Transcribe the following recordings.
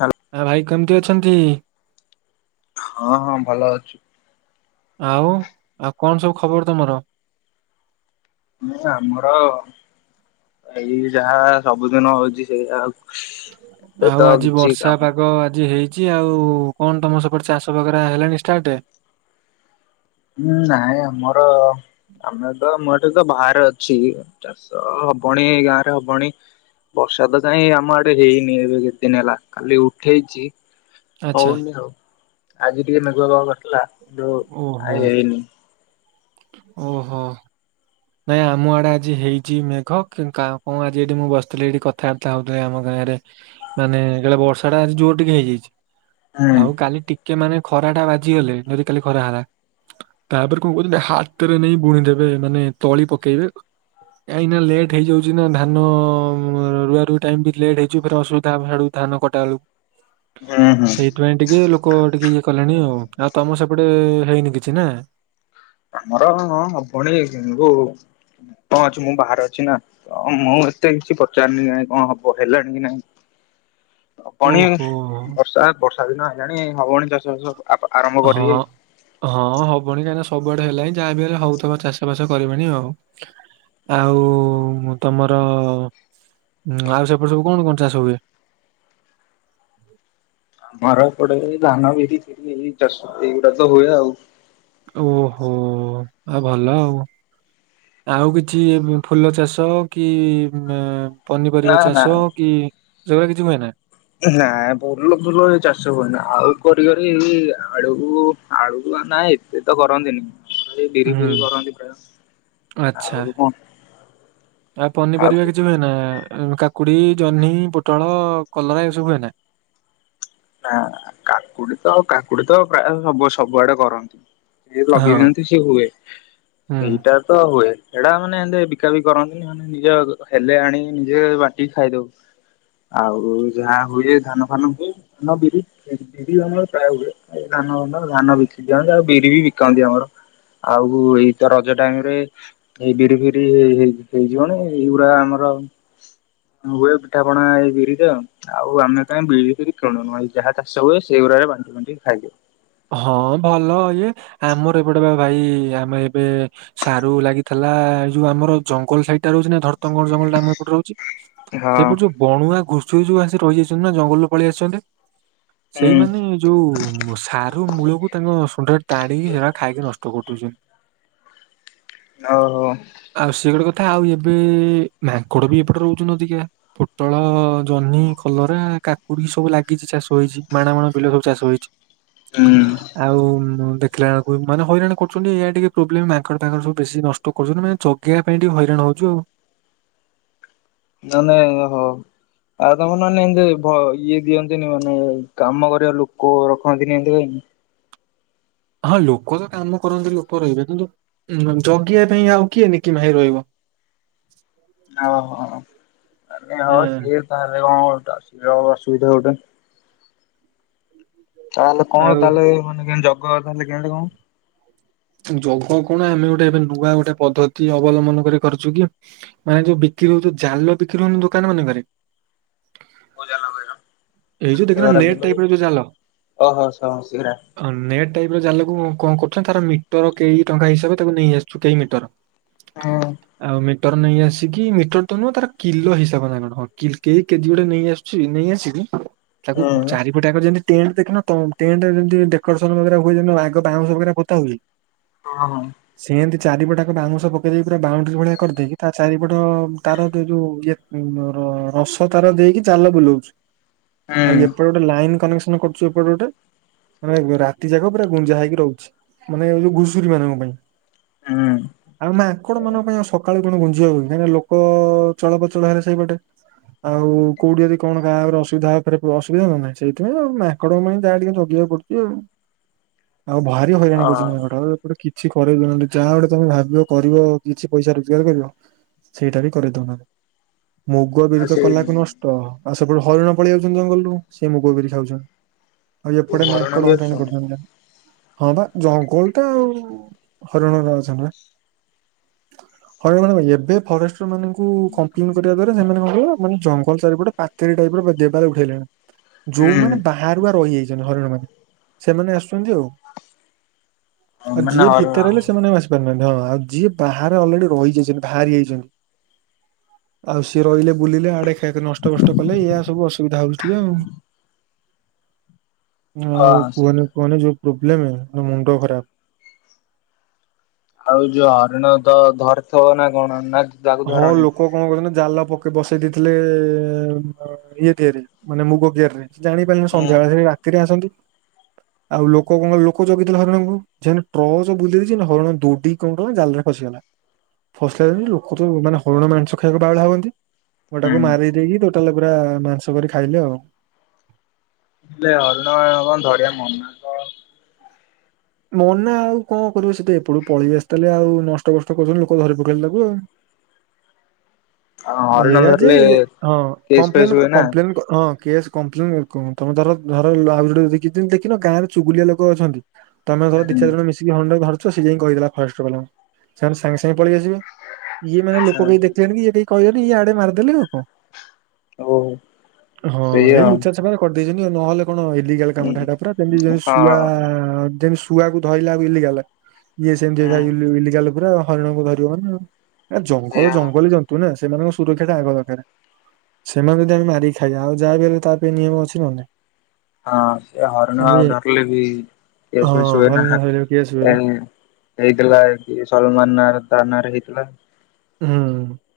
ଛାଡ଼। ଆ ଭାଇ କେମିତି ଅଛନ୍ତି? ହଁ ହଁ ଭଲ ଅଛି। ଆଉ ଆଉ କଣ ସବୁ ଖବର ତମର। ହଁ ଆମର ଏଇ ଯାହା ସବୁଦିନ ହଉଛି ସେୟା ଆଉ। ଏବେ ତ ଆଉ ଆଜି କିଛି ବର୍ଷା କାମ ପାଗ ଆଜି ହେଇ ହେଇଛି ଆଉ କଣ ତମ ସେପଟେ ଚାଷ ବଗେରା ହେଲାଣି ଷ୍ଟାର୍ଟ। ହୁଁ ନାଇଁ ଆମର ଆମେ ତ ମୁଁ ଏଠି ତ ବାହାରେ ଅଛି। ଚାଷ ହବଣି ଗାଁ ରେ ହବଣି। ବର୍ଷା ତ କାଇଁ ଆମ ଆଡେ ହେଇନି ଏବେ କେତେଦିନ ହେଲା ଖାଲି ଉଠେଇଛି। ଆଚ୍ଛା ହଉନି ଆଉ ଆଜି ଟିକେ ମେଘୁଆ ପାଗ କରିଥିଲା କିନ୍ତୁ ଓହୋ କାଇଁ ହେଇନି। ଓହୋ। ନାଇଁ ଆମ ଆଡେ ଆଜି ହେଇଛି ମେଘ କଣ ଆଜି ଏଠି ମୁଁ ବସିଥିଲି ଏଠି କଥାବାର୍ତ୍ତା ହଉଥିଲି ଆମ ଗାଁ ରେ। ମାନେ କାଳେ ବର୍ଷା ଟା ଆଜି ଜୋର ଟିକେ ହେଇଯାଇଛି ହୁଁ ଆଉ କାଲି ଟିକେ ଟିକେ ମାନେ ଖରା ଟା ବାଜିଗଲେ ଯଦି କାଲି ଖରା ହେଲା। ତାପରେ କଣ କହୁଛନ୍ତି ହାତରେ ନେଇ ବୁଣିଦେବେ ମାନେ ତଳି ପକେଇବେ। କାଇଁ ନାଁ ଲେଟ୍ ହେଇଯାଉଛି ନା ଧାନ ରୁଆ ରୁଇ ଟାଇମ୍ ବି ଲେଟ୍ ହେଇଯିବଫେରେ ଅସୁବିଧା ହବ ହେଆଡୁ। ଧାନ କଟା ବେଳକୁ। ହୁଁ ହୁଁ। ସେଥିପାଇଁ ଟିକେ ଲୋକ ଟିକେ ଇଏ କଲେଣି ଆଉ। ଆଉ ତମ ସେପଟେ ହେଇନି କିଛି ନାଁ? ଆମର ହଁ ହବଣୀ, [unintelligible] କଣ ଅଛି ମୁଁ ବାହାରେ ଅଛି ନାଁ। ହଁ ମୁଁ ଏତେ କିଛି ପଚାରୁନି ଆଉ, ନାଇଁ କଣ ହବ ହେଲାଣି କି ନାଇଁ। [inaudible] ହବଣି, ଓହୋ ବର୍ଷା, ବର୍ଷା ଦିନ ଆଇଲାଣି ହବଣି ଚାଷ ବାଷ। ହଁ। ହଁ ହବଣି କାହିଁକିନା ସବୁଆଡେ ହେଲାଣିି, ଯାହାବି ହେଲେ ହଉଥିବ, ଚାଷ ବାସ କରିବେଣି ଆଉ। ଆଉ ତମର, ଆଉ ସେପଟେ ସବୁ କଣ କଣ ଚାଷ ହୁଏ? ଆମର ଏପଟେ, ଧାନ, ବିରି, ଏଇ ଚାଷ ଏଇଗୁଡା ତ ହୁଏ ଆଉ। ଓ ହୋ ଆ ଭଲ ଆଉ। ଆଉ କିଛି ଫୁଲ ଚାଷ କି ନା ପନିପରିବା ନା ଚାଷ କି ସେଗୁଡାକ କିଛି ହୁଏ ନାଁ? ନାଇଁ ଭୁଲ ଫୁଲ ଚାଷ ହୁଏନା, ଆଉ କରି କରି ଏଇ ଆଳୁ, ଆଳୁ ନାଇଁ ସେଏ ତ କରନ୍ତିନି, ଏ ବିରି ହୁଁ ଫିରି କରନ୍ତି ପ୍ରାୟ, ଆଚ୍ଛା। ଆଉ କଣ। ଆଉ ପନିପରିବା କିଛି ହୁଏ ନାଁ?, କାକ କାକୁଡି, ଜହ୍ନି, ପୋଟଳ, କଲରା ଏସବୁ ହୁଏନା? ନାଁ ନାଁ କାକୁଡି ତ କାକୁଡି ତ ପ୍ରାୟ ସବୁ ସବୁଆଡେ କରନ୍ତି। ସେ ହଁ ଲଗେଇଦିଅନ୍ତି, ସେ ହୁଏ ହୁଁ ସେଇଟା ତ ହୁଏ, ସେଇଟା ମାନେ ଏ ବିକା ବିିକି କରନ୍ତିନି। ମାନେ ନିଜ ହେଲେ ଆଣି ନିଜେ ବାଣ୍ଟିକି ଖାଇଦଉ। ଆଉ ଯାହା ହୁଏ ଧାନ ଫାନ ହୁଏ। ଧାନ, ବିରି ବିରି, ଧାନ ପ୍ରାୟ ହୁଏ, ଧାନ ଫାନ ବିକି ଦିଅନ୍ତି, ଆଉ ବିରି ବି ବିକନ୍ତି ଆମର। ଆଉ ଏଇ ତ ରଜ ଟାଇମ ରେ ଏଇ ବିରି ଫିରିଇ ହେଇ ହେଇଯିବଣି, ଏଇଗୁଡା ଆମର ହ ହୁଏ ପିଠାପଣା ଏଇ ବିରି ଟା, ଆଉ ଆମେ କାଇଁ ବିରି ଫିରି କିଣୁନୁ ଯାହା ଚାଷ ହୁଏ, ସେଗୁଡା ବାଣ୍ଟି ଫାଣ୍ଟିକି ଖାଇଦେଉ। ହଁ ଭଲ ଇଏ, ଆମର ଏପଟେ ବା ଭାଇ ଆମେ ଏବେ ସାରୁ ଲାଗିଥିଲା, ଏ ଯୋଉ ଆମର ଜଙ୍ଗଲ ସାଇଡ ଟା ରହୁଛି ନା, ଧରତଙ୍ଗର ଜଙ୍ଗଲ ଟା ଆମର ଏପଟେ ରହୁଛି। ହଁ ସେଇପଟ ଯୋଉ, ବଣୁଆ ଘୁଷୁରି ଯୋଉ ଆସି ରହିଯାଇଛନ୍ତି ନା, ଜଙ୍ଗଲରୁ ପଳେଇ ଆସିଛନ୍ତି। ହୁଁ ସେଇମାନୋନେ ଯୋଉ ସ ଯୋଉ ମୂଳକୁ ତାଙ୍କ ସୁଣ୍ଡରେ ଟାଣିକି, ସେଟା ଖାଇକି ନଷ୍ଟ କରିଦଉଛନ୍ତି। ଓଉହୋ ଆଉ ସେ ଗଟେ କଥା ଆଉ ଏବେ ମାଙ୍କଡ ବି ଏପଟେ ରହୁଚ ଅଧିକା। ପୋଟଳ, ଜହ୍ନି, କଲରା, କାକୁଡି ସବୁ ଲାଗିଛି ଚାଷ ହେଇଛି। ମାଣ ମାଣ ବିଲ ସବୁ ଚାଷ ହେଇଛି। ହଁ। ଆଉ ଦେଖିଲାେଳକୁ ମାନେ ହଇରାଣ କରୁଛନ୍ତି ଏଇଟା ଟିକେ ପ୍ରୋବ୍ଲେମ, ମାଙ୍କଡ ଫାଙ୍କଡ଼ ସବୁ ବେଶୀ ନଷ୍ଟ ଟ କରୁଛନ୍ତି, ନା ମାନେ ଜଗିବା ପାଇଁ ଟିକେ ହଇରାଣ ହଉଛି ଆଉ। ମାନେ ଓହୋ ଆଉ ତମର ମାନେ, ଏମିତି ଇଏ ଦିଅନ୍ତିନି, ମାନେ କାମ କରିବା ଲୋକ ରଖନ୍ତିନି, ଏମିତି ନାଇକି? ହଁ ଲୋକ ତ କାମ କରନ୍ତି ଲୋକ ରହିବେ, କିନ୍ତୁ ଜଗିବା ପାଇଁ ଆଉ କିଏ ନ କି ଭାଇ ରହିବ? ଓହୋ ଆ ହଉ ହଁ ସିଏ ତାହେଲେ କଣ କରଛ ସିଏ ଅସୁବିଧା ଗଟେ ତାହେଲେ କଣ ଆଉ ତାହେଲେ ମାନେ କେ ଜଗ ତାହେଲେ କେମିତି କଣ? ଯଗ କଣ, ଆମେ ଗୋଟେ ଏବେ ନୂଆ ଗୋଟେ ପଦ୍ଧତି ଅବଲମ୍ବନ କରି କରିୁଛୁ କି ମାନେ ଯୋଉ ବିକ୍ରି ହଉଛି, ଜାଲ ବିକ୍ରି ହଉନି ଦୋକାନ ମାନେଙ୍କରେ? ଏଇ ଯୋଉ ଦେଖିନ ନେଟ ଟାଇପରେ ଯୋଉ ଜାଲ? ଓହୋ ସ ସେରା ନେଟ ଟାଇ ରେ ଯାହା ଲୋକ କଣ କରୁଛନ୍ତି ତାର ମି ମିଟର କେଇ ଟଙ୍କା ହିସାବରେ ତାକୁ ନେଇ ଆସୁଛୁ କେଇ ମିଟର ହଁ ଆଉ ମିଟର ନେଇ ଆସିକି ମିଟର ତ ନୁହଁ ତାର କିଲୋ ହିସାବ ନା କଣ ହ କେଜି ଗୋଟେ ନେଇ ଆସ। ନେଇ ଆସିବି ତାକୁ ହୁଁ। ଚାରି ଗୋଟେ ଆଗ ଜେନ୍ତି ଟେଣ୍ଟ ଦେଖିନ ଟେଣ୍ଟ ରେ ଯେମତି ଡେକୋରେଶନ ହୁଏ ଆଗ ବାଉଁଶ ପୋତା ହୁଏ। ହଁ ହଁ ସିଏ ଏମିତି ଚାରିପଟାକ ବାଉଁଶ ପକେଇ ଦେଇକି ପୁରା ବାଉଣ୍ଡରି ଭଳିଆ କରିଦେଇକି ତା ଚାରିପଟ ତାର ଯୋଉ ଯୋଉ ଇ ମୋର ରସ ତାର ଦେଇକି ଜାଲ ବୁଲଉଛି ହୁଁ ଆଉ ଏପଟ ଗୋଟେ ଲାଇନ କନେକ୍ସନ କରୁଛୁ ଏପଟେ ଗୋଟେ ମାନେ ରାତି ଯାକ ପୁରା ଗୁଞ୍ଜା ହେଇକି ରହୁଛି। ମାନେ ଯଉ ଘୁଷୁରୀ ମାନଙ୍କ ପାଇଁ ହୁଁ ଆଉ ମାଙ୍କଡ ଅ ମାନଙ୍କ ପାଇଁ ସକା ଳୁ କଣ ଗୁଞ୍ଜି ହୁନ କାଁ ଲୋକ ଚଳପଚଳ ହେଲେ ସେଇପଟେ ଆଉ କୋଉଠି ଯଦି କଣ ବାରେ ଅଶୁବିଧାରେ ଅଶୁବିଧା ହ ନ ନାହିଁ ସେଇଥିପାଇ ଆଉ ମାଙ୍କଡଙ୍କ ପାଇଁ ଯାହା ଟିକେ ଜଗିବାକୁ ପଡଛି ଆଉ ଆଉ ଭାରି ହଇରାଣ ଗୋ ଆଉ ଏପଟେ କିଛି କରରେଇଦଉନାହାନ୍ତି ଯାହା ଗୋଟେ ତମେ ଭାବିବ କରିବ କିଛି ପଇସା ରୋଜଗାର କରିବ। ସେଇଟା ବି କରିଦଉନାହାନ୍ତି ମୁଗ ବିଦିତ ସେ କଲାକୁ ନଷ୍ଟ ତ ଆଉ ସେପଟୁ ହରିଣ ପଳେଇ ଯାଉଛନ୍ତି ଜଙ୍ଗଲରୁ ସିଏ ମୁଗ ବିରି ଖାଉଛନ୍ତି। ଆଉ ଏପଟେ ହରିଣ ବି ମାଙ୍କଡ ହଇରାଣ ଆସୁଛନ୍ତି କରଛନ୍ତି ହଁ ବା ଜଙ୍ଗଲ ଟା ଆଉ ହରିଣ ଅଛ ହରିଣଣ ଭାଇ ଏବେ ଫରେଷ୍ଟ ମାନଙ୍କୁ କମ୍ପ୍ଲେନ୍ଟ କରିବା ଦ୍ୱାରା ସେମାନେ କଣହିବ ମାନେ ଜଙ୍ଗଲ ଚାରିପଟେ ପାଚେରି ଟାଇପ ର ଦେବାଲ ଉଠାଇଲେଣି। ହୁଁ ଯୋଉମାନେ ବାହାରୁ ବା ରହିଯାଇଛନ୍ତି ହରିଣ ମାନେ ସେମାନେ ଆସୁଛନ୍ତି ଆଉ। ଆଉ ମାନେ ଯିଏ ହରିଣ ଭିତରେ ହେଲେ ସେମାନେ ବି ଆସି ପାରୁନାହାନ୍ତି ହଁ ଆଉ ଯିଏ ବାହାରେ ଅଲରେଡି ରହିଯାଇଛନ୍ତି ବାହାରି ଯାଇଛନ୍ତି। ଆଉ ସିଏ ରହିଲେ ବୁଲିଲେ ଆଡେ ଖାଇଆ ନଷ୍ଟ କଷ୍ଟ କଲେ ଏୟଆ ସବୁ ଅସୁବିଧା ହଉଛି ଟିକେ ଆଉ ଅ ଆଉ କୁହନି କୁହନି ଯୋଉ ପ୍ରୋବ୍ଲେମ ମୁଣ୍ଡ ଖରାପ ଆଉ ଯୋଉ ହରିଣ ତ ଧରିଥିବ ନା କଣ ନା। ତାକୁ ହଁ ଧରନି? ଲୋକ କଣ କରୁଥିଲେ ଜାଲ ପକେଇ ବସେଇ ଦେଇଥିଲେ ଇଏ ଦିଆରେ ମାନେ ମୁଗ କିିଆରରେ। ଜାଣିପାରିଲିନି ହୁଁ ସନ୍ଧ୍ୟାବେଳେ ସେ ରାତିରେ ଆସନ୍ତି ଆଉ ଲୋକ କଣ ଲୋକ ଜଗିଥିଲେ ହରିଣଙ୍କୁ ସେ ଟର୍ଚ୍ଚ ବୁଲେଇ ଦେଇଛନ୍ତି ହରିଣ ଦୌଡି କଣ କଲା ନା ଜାଲ ରେ ଫସିଗଲା। ଫସିଲ ଲୋକ ତ ମାନେ ହରିଣ ମାଂସ ଖାଇବାକୁ ବାଉଳା ହୁଅନ୍ତି ଗଟାକୁ ହୁଁ ମାରି ଦେଇକି ତାହଲେ ପୁରା ମାଂସ କରି ଖାଇଲେ ଆଉ ହରିଣ ଧରିଆ ମ ମନା ଆଉ କଣ କରିବ ସେଠି ଏପଟୁ ପଳେଇ ଆସିଲେ ଆଉ ନଷ୍ଟ ଭଷ୍ଟ କରୁଛନ୍ତି ଲୋକ ଧରି ପକେଇ ତାକୁ ଆଉ ଆଉ ହରିଣ ଏଇଆା ଯେ ଧରିଲେ ହଁ କେସ୍ ଫେସ୍ କପ୍ଲେନ ହୁଏ ନା। କପ୍ଲେନ ହଁ କପ ତମେ ଧର ଧର ଆ ଦେଖି ଦେଖିନ ଗାଁରେ ଚୁଗୁଲିଆ ଲୋକ ଅଛନ୍ତି। ହୁଁ ତମେଧର ଦିଇ ଚାରି ଜଣ ଆଚ୍ଛା ମିଶିକି ହରିଣ ଟା ଧରୁଛ ସେ ଯାଇ କହିଲା ଫରେଷ୍ଟ ବା ସେମାନେ ସାଙ୍ଗେ ସାଙ୍ଗେ ପଳେଇଆସିବେ। ଇଏ ମାନେ ଲୋକ କେହି ଦେଖିଲେଣି କି ଇଏ କେହି କହିଲେନି ଇଏ ଆଡେ ମାରିଦେଲି ଆଉ କଣ? ହଉ ହଁ ସେଇ ଏଇ ଆଉ। ଲୁଚାଛପାରେ କରିଦେଇଛନ୍ତି ନହେଲେ କଣ ଇଲିଗାଲ ହୁଁ କାମଟା ହେଲା ପୁରା ଯେମତି ଯେମିତି ହଁ ଶୁଆ ଯେମତି ଶୁଆକୁ ଧଇଲା ଆ ଇଲିଗାଲ। ଇଏ ସେମିତି ହୁଁ ଇଲିଗାଲ ପୁରା ହରିଣଙ୍କୁ ଧରିବ ମାନେ ଜଙ୍ଗଲ ସେଇଆ। ଜଙ୍ଗଲ ତୁ ନା ସେମାନଙ୍କ ସୁରକ୍ଷା ଟା ଆଗ ଦରକାର। ସେମାନେ ଯଦ ଆମେ ମାରିକି ଖାଇବା ଆଉ ଯାହା ବି ହେଲେ ତା ପାଇଁ ନିୟମ ଅଛି ନା ଆଉ। ହଁ ସେ ହରିଣ ଆଉ ଇଏ ଡରିଲେ ବି କେସ ହଁ ଫେସ ହୁଏ ନା ହରିଣ ଧରିବାକୁ କିଏ ଆସିବ ଏ ବା ହେଇଥିଲା ଏ ସଲମାନ ନାଁ ରେ ତା ନାଁ ରେ ହେଇଥିଲା। ହଁ।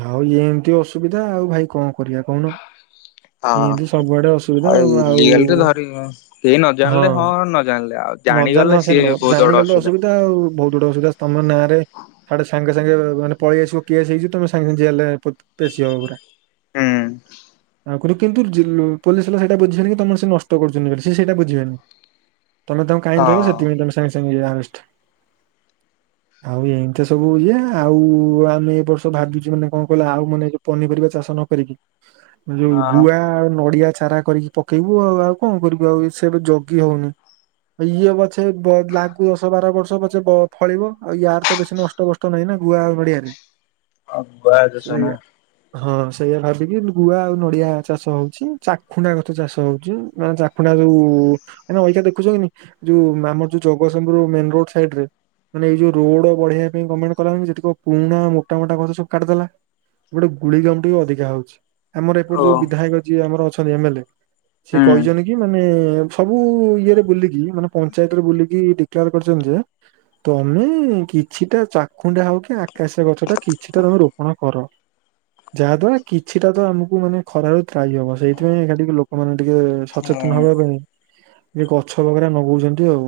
ଆଉ ଏମିତି ଅସୁବିଧା ଆଉ ଭାଇ କଣ କରିବା କହୁନ? ହଁ ଏମତି ସବୁଆଡେ ଅସୁବିଧା ଆଉ ଆଉ ଇଲିଗାଲ ରେ ଧରି କେହି ନ ହଁ। ଜାଣିଲେ ନ ଜାଣିଲେ ଆଉ ନଜାଣିଲେ ଜାଣିଗଲେ ହଁ ସେ ସିଏ ନୁହଁ ବହୁତ ବଡ ଜାଣିଗଲେ ଅସୁବିଧା ଆଉ ବହୁତ ଗୁଡେ ଅସୁବିଧା ତମ ନାଁରେ ସାଡେ ସାଙ୍ଗେ ସାଙ୍ଗେ ମାନେ ପଳେଇଆସିବ କିଏ ଆସି ହେଇଯିବ ତମେ ସାଙ୍ଗେ ସାଙ୍ଗେ ଜେଲରେ ପେଶୀ ହବ ପୁରା। ହୁଁ। ଆଗରୁ କିନ୍ତୁ ପୋଲିସ ହେଲା ସେଇଟା ବୁଝିବେନ କି ତମର ସେ ନଷ୍ଟ କରୁଛନ୍ତି ବୋଲି ସିଏ ସେଇଟା ବୁଝିବେନି। ତମେ ତାଙ୍କୁ କାଇଁ ହଁ ଧଇଲ ସେଥିପାଇଁ ତମେ ସାଙ୍ଗେ ସାଙ୍ଗେ ଯା ଆରେଷ୍ଟ। ଆଉ ଏମିତି ସବୁ ଇଏ ଆଉ ଆମେ ଏ ବର୍ଷ ଭାବିଛୁ ମାନେ କଣ କହିଲ ଆଉ ମାନେ ପନିପରିବା ଚାଷ ନ କରିକି ଯୋଉ ହଁ ଗୁଆ ଆଉ ନଡିଆ ଚାରା କରିକି ପକେଇବୁ ଆଉ ଆଉ କଣ କରିବୁ ଆଉ ସେ ଏବେ ଜଗି ହଉନି। ଇଏ ପଛେ ଲାଗୁ ଦଶ ବାର ବର୍ଷ ପଛେ ଫଳିବ ଆଉ ୟାର ତ ବେଶୀ ନଷ୍ଟ ଟ ବଷ୍ଟ ନାହିଁ ନା ଗୁଆ ଆଉ ନଡିଆରେ। ଅବା ଯୋଜନା ସେଇଆ। ହଁ ସେଇଆ ଭାବିକି ଗୁଆ ଆଉ ନଡିଆ ଚାଷ ହଉଛି, ଚାଖୁଣ୍ଡା ଗଛ ଚାଷ ହଉଛି, ମାନେ ଖୁଣ୍ଡା ଯୋଉ ମାନେ ଅଇଁଛା ଦେଖୁଛ କି ନାଇଁ ଯୋଉ ଆମର ଯୋଉ ଜଗତସିଂହପୁର ମେନ ରୋଡ ସାଇଡ ରେ ମାନେ ଏଇ ଯୋଉ ରୋଡ ବଢେଇିବା ପାଇଁ ଗମେଣ୍ଟ କଲା ଯେତିକ ପୁରୁଣା ମୋଟା ମୋଟା ଗଛ ସବୁ କାଟିଦେଲା। ଗୋଟେ ଗୁଳି କାମ ଟିକେ ଅଧିକା ହଉଛି। ଆମର ଓ ଏପଟେ ଯୋଉ ବିଧାୟକ ଯିଏ ଆମର ଅଛନ୍ତି ଏମେଏଲ ସିଏ ହୁଁ କହିଛନ୍ତି କି ମାନେ ସବୁ ଇଏରେ ବୁଲିକି ମାନେ ପଞ୍ଚାୟତ ରେ ବୁଲିକି ଡିକ୍ଲୋର କରିଛନ୍ତି ଯେ ତମେ କିଛିଟା ଚାକୁଣ୍ଡା ହଉ କି ଆକାସିଆ ଗଛ ଟା କିଛିଟା ତମେ ରୋପଣ କର। ଯାହା ଦ୍ଵାରା କିଛିଟା ତ ଆମକୁ ମାନେ ଖରାରୁ ତ୍ରାଇ ହବ ସେଇଥିପାଇଁ ଏଇଟା ଟିକେ ଲୋକ ଆପଣ ମାନେ ଟିକେ ହୁଁ। ସଚେତନ ହବା ପାଇଁ ଟିକେ ଗଛ ବଗରା ଲଗଉଛନ୍ତି ଆଉ।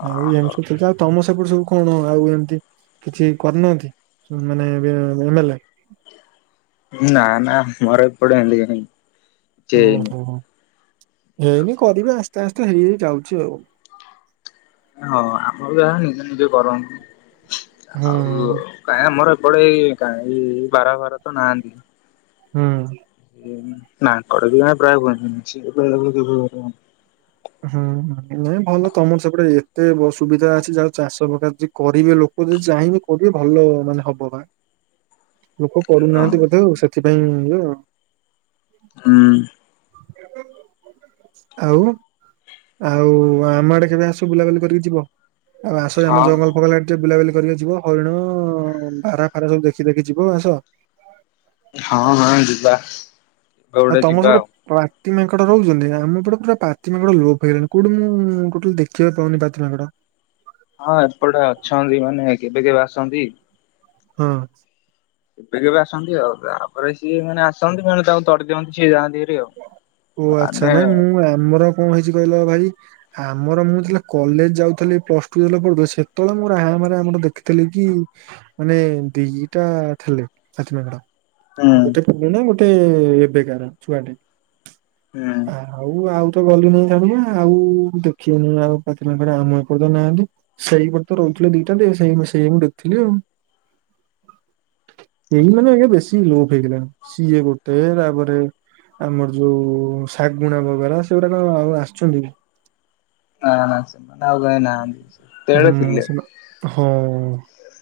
ଓ ଆଉ ହୋ ଏମିସବୁ ଚାଚା ଆଉ ତମ ସେପଟ ସବୁ କଣ ଆଉ ଏମିତି କିଛି କରିନାହାନ୍ତି ମାନେ ଏ ଏ ମେଲ? ନା ନା ଘରେ ପୁଡା ଏମତି କେ ନାଇଁ ଓହୋ, ଏନି କରିବେ ଆସ୍ତେ ଆସ୍ତେ ହେଇ ହେଇ ଯାଉଛି ଆଉ। ହଁ ଆମର ଯାହା ନିଜେ ନିଜେ କରନ୍ତି ହୁଁ ଆଉ କାଇଁ ଆମର ଏପଟେ ଏଇ କାଇଁ ବାରଘର ତ ନାହାନ୍ତି? ହୁଁ। [unintelligible] ହୁଁ ହୁଁ ନାଇଁ ଭଲ ତମର ସେପଟେ ଏତେ ସୁବିଧା ଅଛି ଯାହା ଚାଷ ପକାଚି କରିବେ ଲୋକ ଯଦି ଚାହିଁବେ କରିବେ ଭଲ ମାନେ ହବ ବା। ଲୋକ ହଁ କରୁନାହାନ୍ତି ବୋଧେ ଆଉ ସେଥିପାଇଁ ଇଏଆଉ। ହୁଁ। ଆଉ ଆଉ ଆମ ଆଡେ କେବେ ଆସ ବୁଲାବୁଲି କରିକି ଯିବ, ଆଉ ଆସ ଆମ ହଁ ଜଙ୍ଗଲ ଫଗଲ ଆଡେ ଟେ ବୁଲା ବୁଲି କରିକ ଯିବ ହରିଣ ବାରହା ଫାରା ସବୁ ଦେଖି ଦେଖି ଯିବ ଆସ। ହଁ ହଁ ଯିବା। କେବେ ଆଉ ଗୋଟେ ତମ ଯିବା ସାଡେ? ପାତି ମାଙ୍କଡ ରହୁଛନ୍ତି ଆମ ପଟେ ପୁରା ପାତି ମାଙ୍କଡ ଲୋପ ହେଇଗଲାଣି କୋଉଠି ମୁଁ ଟୋଟାଲ ଦେଖିବାକୁ ପାଉନି ପାତି ମାଙ୍କଡ? ହଁ ଏପଟେ ଅଛନ୍ତି ମାନେ କେବେ କେବେ ଆସନ୍ତି। ହଁ। କେବେ କେବେ ଆସନ୍ତି ଆଉ ତାପରେ ସିଏ ମାନେ ଆସନ୍ତି ଏମାନେ ତାକୁ ତଡ଼ି ଦିଅନ୍ତି ସିଏ ଯାଆନ୍ତି। ହେରି ଆଉ। ଓ ଆଚ୍ଛା ମାନେ ନାଇଁ ମୁଁ ଆମର କଣ ହେଇଛି କହିଲ ଭାଇ ଆମର ମୁଁ ଯେତେଲେ କଲେଜ ଯାଉଥିଲି, ପ୍ଲସ ଟୁ ଯେତେଲେ ପଢୁଥିଲି, ସେତେବେଳେ ମୁଁ ରାହାମାରେ ଆମର ଦେଖିଥିଲି କି ମାନେ ଦି ଦିଟା ଥିଲେ, ପାତି ମାଙ୍କଡ। ହୁଁ ଗୋଟେ [unintelligible] ଗୋଟେ ଏବେକାର ଛୁଆ ଟେ। ହୁଁ। ଆଉ, ଆଉ ତ ଗଲି ନାହିଁ ଛାନିଆ, ଆଉ ଦେଖି ହଉନି ଆଉ ପାତି ମାଙ୍କଡ ଆମ ଏପଟେ ତ ନାହାନ୍ତି। ସେଇ ପଟେ ତ ରହୁଥିଲେ ଦିଟା, ଯେ ସେଇ ସେଇ ମୁଁ ଦେଖଥିଲି ଆଉ। ଏଇମାନେ ଆଜ୍ଞା ବେଶୀ ଲୋପ ହେଇଗଲାଣି, ସିଏ ଗୋଟେ, ତାପରେ ଆମର ଯୋଉ ଶାଗୁଣା ବଗେରା, ସେଗୁଡା କଣ ଆଉ ଆସୁଚନ୍ତି କି? [unintelligible] ଆଉ କେହି ନାହାନ୍ତି। ସେତେବେଳେ ହୁଁ, [unintelligible] ହଁ।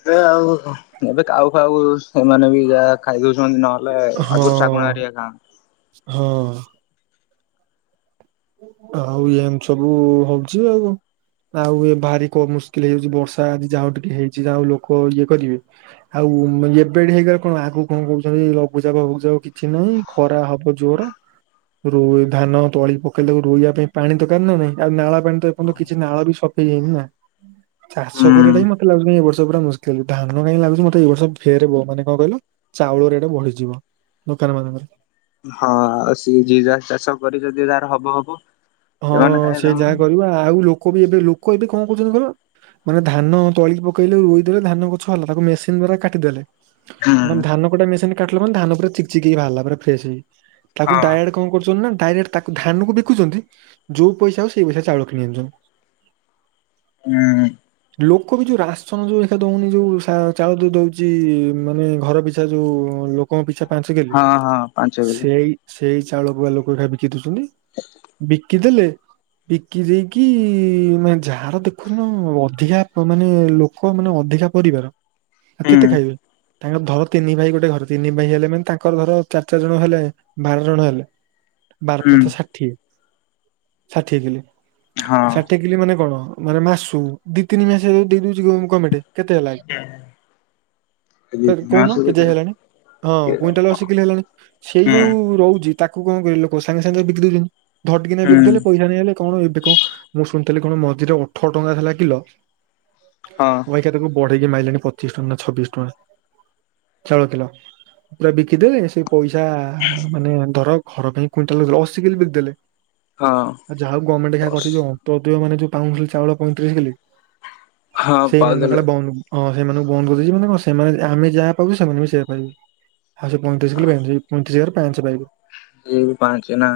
ହେ ଆଉ, ଏବେ କାଉ ଫାଉ ସେମାନେ ବି ଯାହା ଖାଇଦଉଚନ୍ତି, ନହଲେ ହଁ ହଁ। ଆଉ, ଏମତି ସବୁ ହଉଚି ଆଉ। ଆଉ ଏ ଭାରି କ ମୁସ୍କିଲ ହେଇଯାଉଚି, ବର୍ଷା ଆଜି ଯାହାଉ ଟିକେ ହେଇଚି, ଯାହାଉ ଲୋକ ଇଏ କରିବେ। ଆଉ ଏପେଡେ ହେଇଗଲେ କଣ, ଆଗକୁ କଣ କହୁଚନ୍ତି, ଲଘୁଚାପ ଫଘୁଚାପ କିଛି ନାହିଁ। ଖରା ହବ ଜୋର, ରୋ ଧାନ ତଳି ପ କହିଲି ତାକୁ ରୋଇବା ପାଇଁ ପାଣି ଦରକାର ନା ନାଇ, ଆଉ ନାଳ ପାଣି ତ, ଏପଯ୍ୟନ୍ତ କିଛି ନାଳ ବି ସଫେଇ ହେଇନି ନା। ହୁଁ ଚାଷ କରିବାଟ ହି ମତେ ଲାଗୁଛି ଏ ବର୍ଷ ପୁରା ମୁସ୍କିଲ, ଧାନ କାହିଁ ଲାଗୁ ମତେ ଏଇ ବର୍ଷ ଫେରେ ବ ମାନେ କଣ କହିଲ ଚାଉଳ ରେଟ ବଢିଯିବ, ଦୋକାନ ମାନଙ୍କରେ। ହଁ, ଆଉ ସେ ଯେ ଯାହା ଚାଷ କରି ଯଦି ତାର ହବ ହବ। ହଁ, ସେମାନେ ଖାଇବେ ସେ ତାଙ୍କର ଯାହା କରିବ, ଆଉ ଲୋକ ବି ଏବେ, ଲୋକ ଏବେ କଣ କରୁଚନ୍ତି କହିଲ? ମାନେ ଧାନ ତଳି ପକେଇଲୁ, ରୋଇଦେଲେ, ଧାନ ଗଛ ହେଲା, ତାକୁ ମେସିନ ଦ୍ଵାରା କାଟିଦେଲେ। ହୁଁ। ତମେ ଧାନ କଟା ମେସିନ କାଟିଲ ମାନେ, ଧାନ ପୁରା ଚିକ ଚିକ ହେଇ ବାହାରିଲା ପୁରା ଫ୍ରେସ୍‌ ହେଇ, ତାକୁ ହଁ। ଡାୟଡେ କଣ କରୁଚନ୍ତି ନା, ଡାଇରେକ୍ଟ ତାକୁ ଧାନକୁ ବିକୁୁଚନ୍ତି ଯୋଉ ପଇସା ହଉ, ସେଇ ପଇସାରେ ଚାଉଳ କିଣି ଆଣୁଚନ୍ତି। ହୁଁ। ଲୋକ ବି ଯୋଉ ରାସନ ଯୋଉ ଲେଖା ଦଉନି, ଯୋଉ ଚାଉଳ ଦଉ ଦଉଚି, ମାନେ ଘର ପି ଏ ଯୋଉ ଲୋକଙ୍କ ପିଛା ପାଞ୍ଚ କେଲି, ହଁ ହଁ ପାଞ୍ଚ କିଲୋ ସେଇ ସେଇ ଚାଉଳକୁ ବା ଲୋକ ରା ବିକି ଦଉଚନ୍ତି। ବିକିଦଲେ ବିକି ଦେଇକି ମାନେ, ଯାହାର ଦେଖୁନ ଅଧିକା ମାନେ ଲୋ କ ମାନେ ଅଧିକା ପରିବାର, ଆ ହୁଁ କେତେ ଖାଇବେ? ଙ୍କ ଧ ତିନି ଭାଇ ଗୋଟେ ଘର, ତିନି ଭାଇ ହେଲେ ମାନେ ତାଙ୍କର ଧର ଚାରି ଚାରି ଜଣ ହେଲେ ବାର ଜଣ ହେଲେ, ବାର ହୁଁ ପଞ୍ଚା ଷାଠିଏ। ଷାଠିଏ କିଲେ, ଷା ହଁ। ଷାଠିଏ କିଲି ମାନେ କଣ ମାନେ ମାସୁ, ଦିଇ ତିନି ମାସ ଦେଇ ଦଉଚି ଗମେଟେ କେତେ ହେଲା, ଦି ତିନି ମାସ କହୁନ, ହୁଁ କିଜେ ହୁଁ ହେଲାଣି? ହଁ, କୁଇଣ୍ଟାଲ ଅଶୀ କିଲ ହେଲାଣି, ସେଇ ହଁ। ଯୋଉ ରହୁଚି ତାକୁ କଣ କରିବେ ଲୋକ, ସାଙ୍ଗେ ସାଙ୍ଗେ ନେଇକି ବିକି ଦଉଚନ୍ତି, ଧଡିକିନା ବିକି ଦେଲେ, ପଇସା ନେଇ ଆଇଲେ କଣ ଏବେ କ, ମୁଁ ଶୁଣିଥିଲି କଣ ମଝିରେ ଅଠର ଟଙ୍କା ହେଲା କିଲ ସେକୁ ବଢେଇକି ମାଇଲଣି ପଚିଶ ଟଙ୍କା ନା, ଛବିଶି ଟଙ୍କା। ଚାଉଳ କିଲ, ପୁରା ବିକିଦେଲେ, ସେ ପଇସା ମାନେ ଧର, ଘର ପାଇଁ କୁଇଣ୍ଟାଲେ, ଅଶୀ କିଲ ବିକି ଦେଲେ। ଆ, ଯାହାଉ ଗମେର୍ଣ୍ଟ ଯାହା କରିଛି ଜ ତ ଅଧିକ ମାନେ ଯୋଉ ପାଉଥିଲେ ଚାଉଳ ପଇଁତିରିଶ କିଲି, ହଁ ସେଇମାନେଙ୍କ ପାଉଥିଲେ କାଳେ ବନ୍ଦ ହଁ ସେମାନଙ୍କୁ ବନ୍ଦ କରି ଦେଇିଛନ୍ତି ମାନେ କଁ ସେମାନେ ଆମେ ଯାହା ପାଇବୁ ସେମାନେ ବି ସେଇଆ ପାଇବେ। ହଁ ସେ ପଇତିରିଶି‌ କିଲି ପାଇବେ ପଇଁତିରିଶ ହଜାର ପାଞ୍ଚେ ପାଇବେ। ଏଇ ବି ପାଞ୍ଚେ ନା।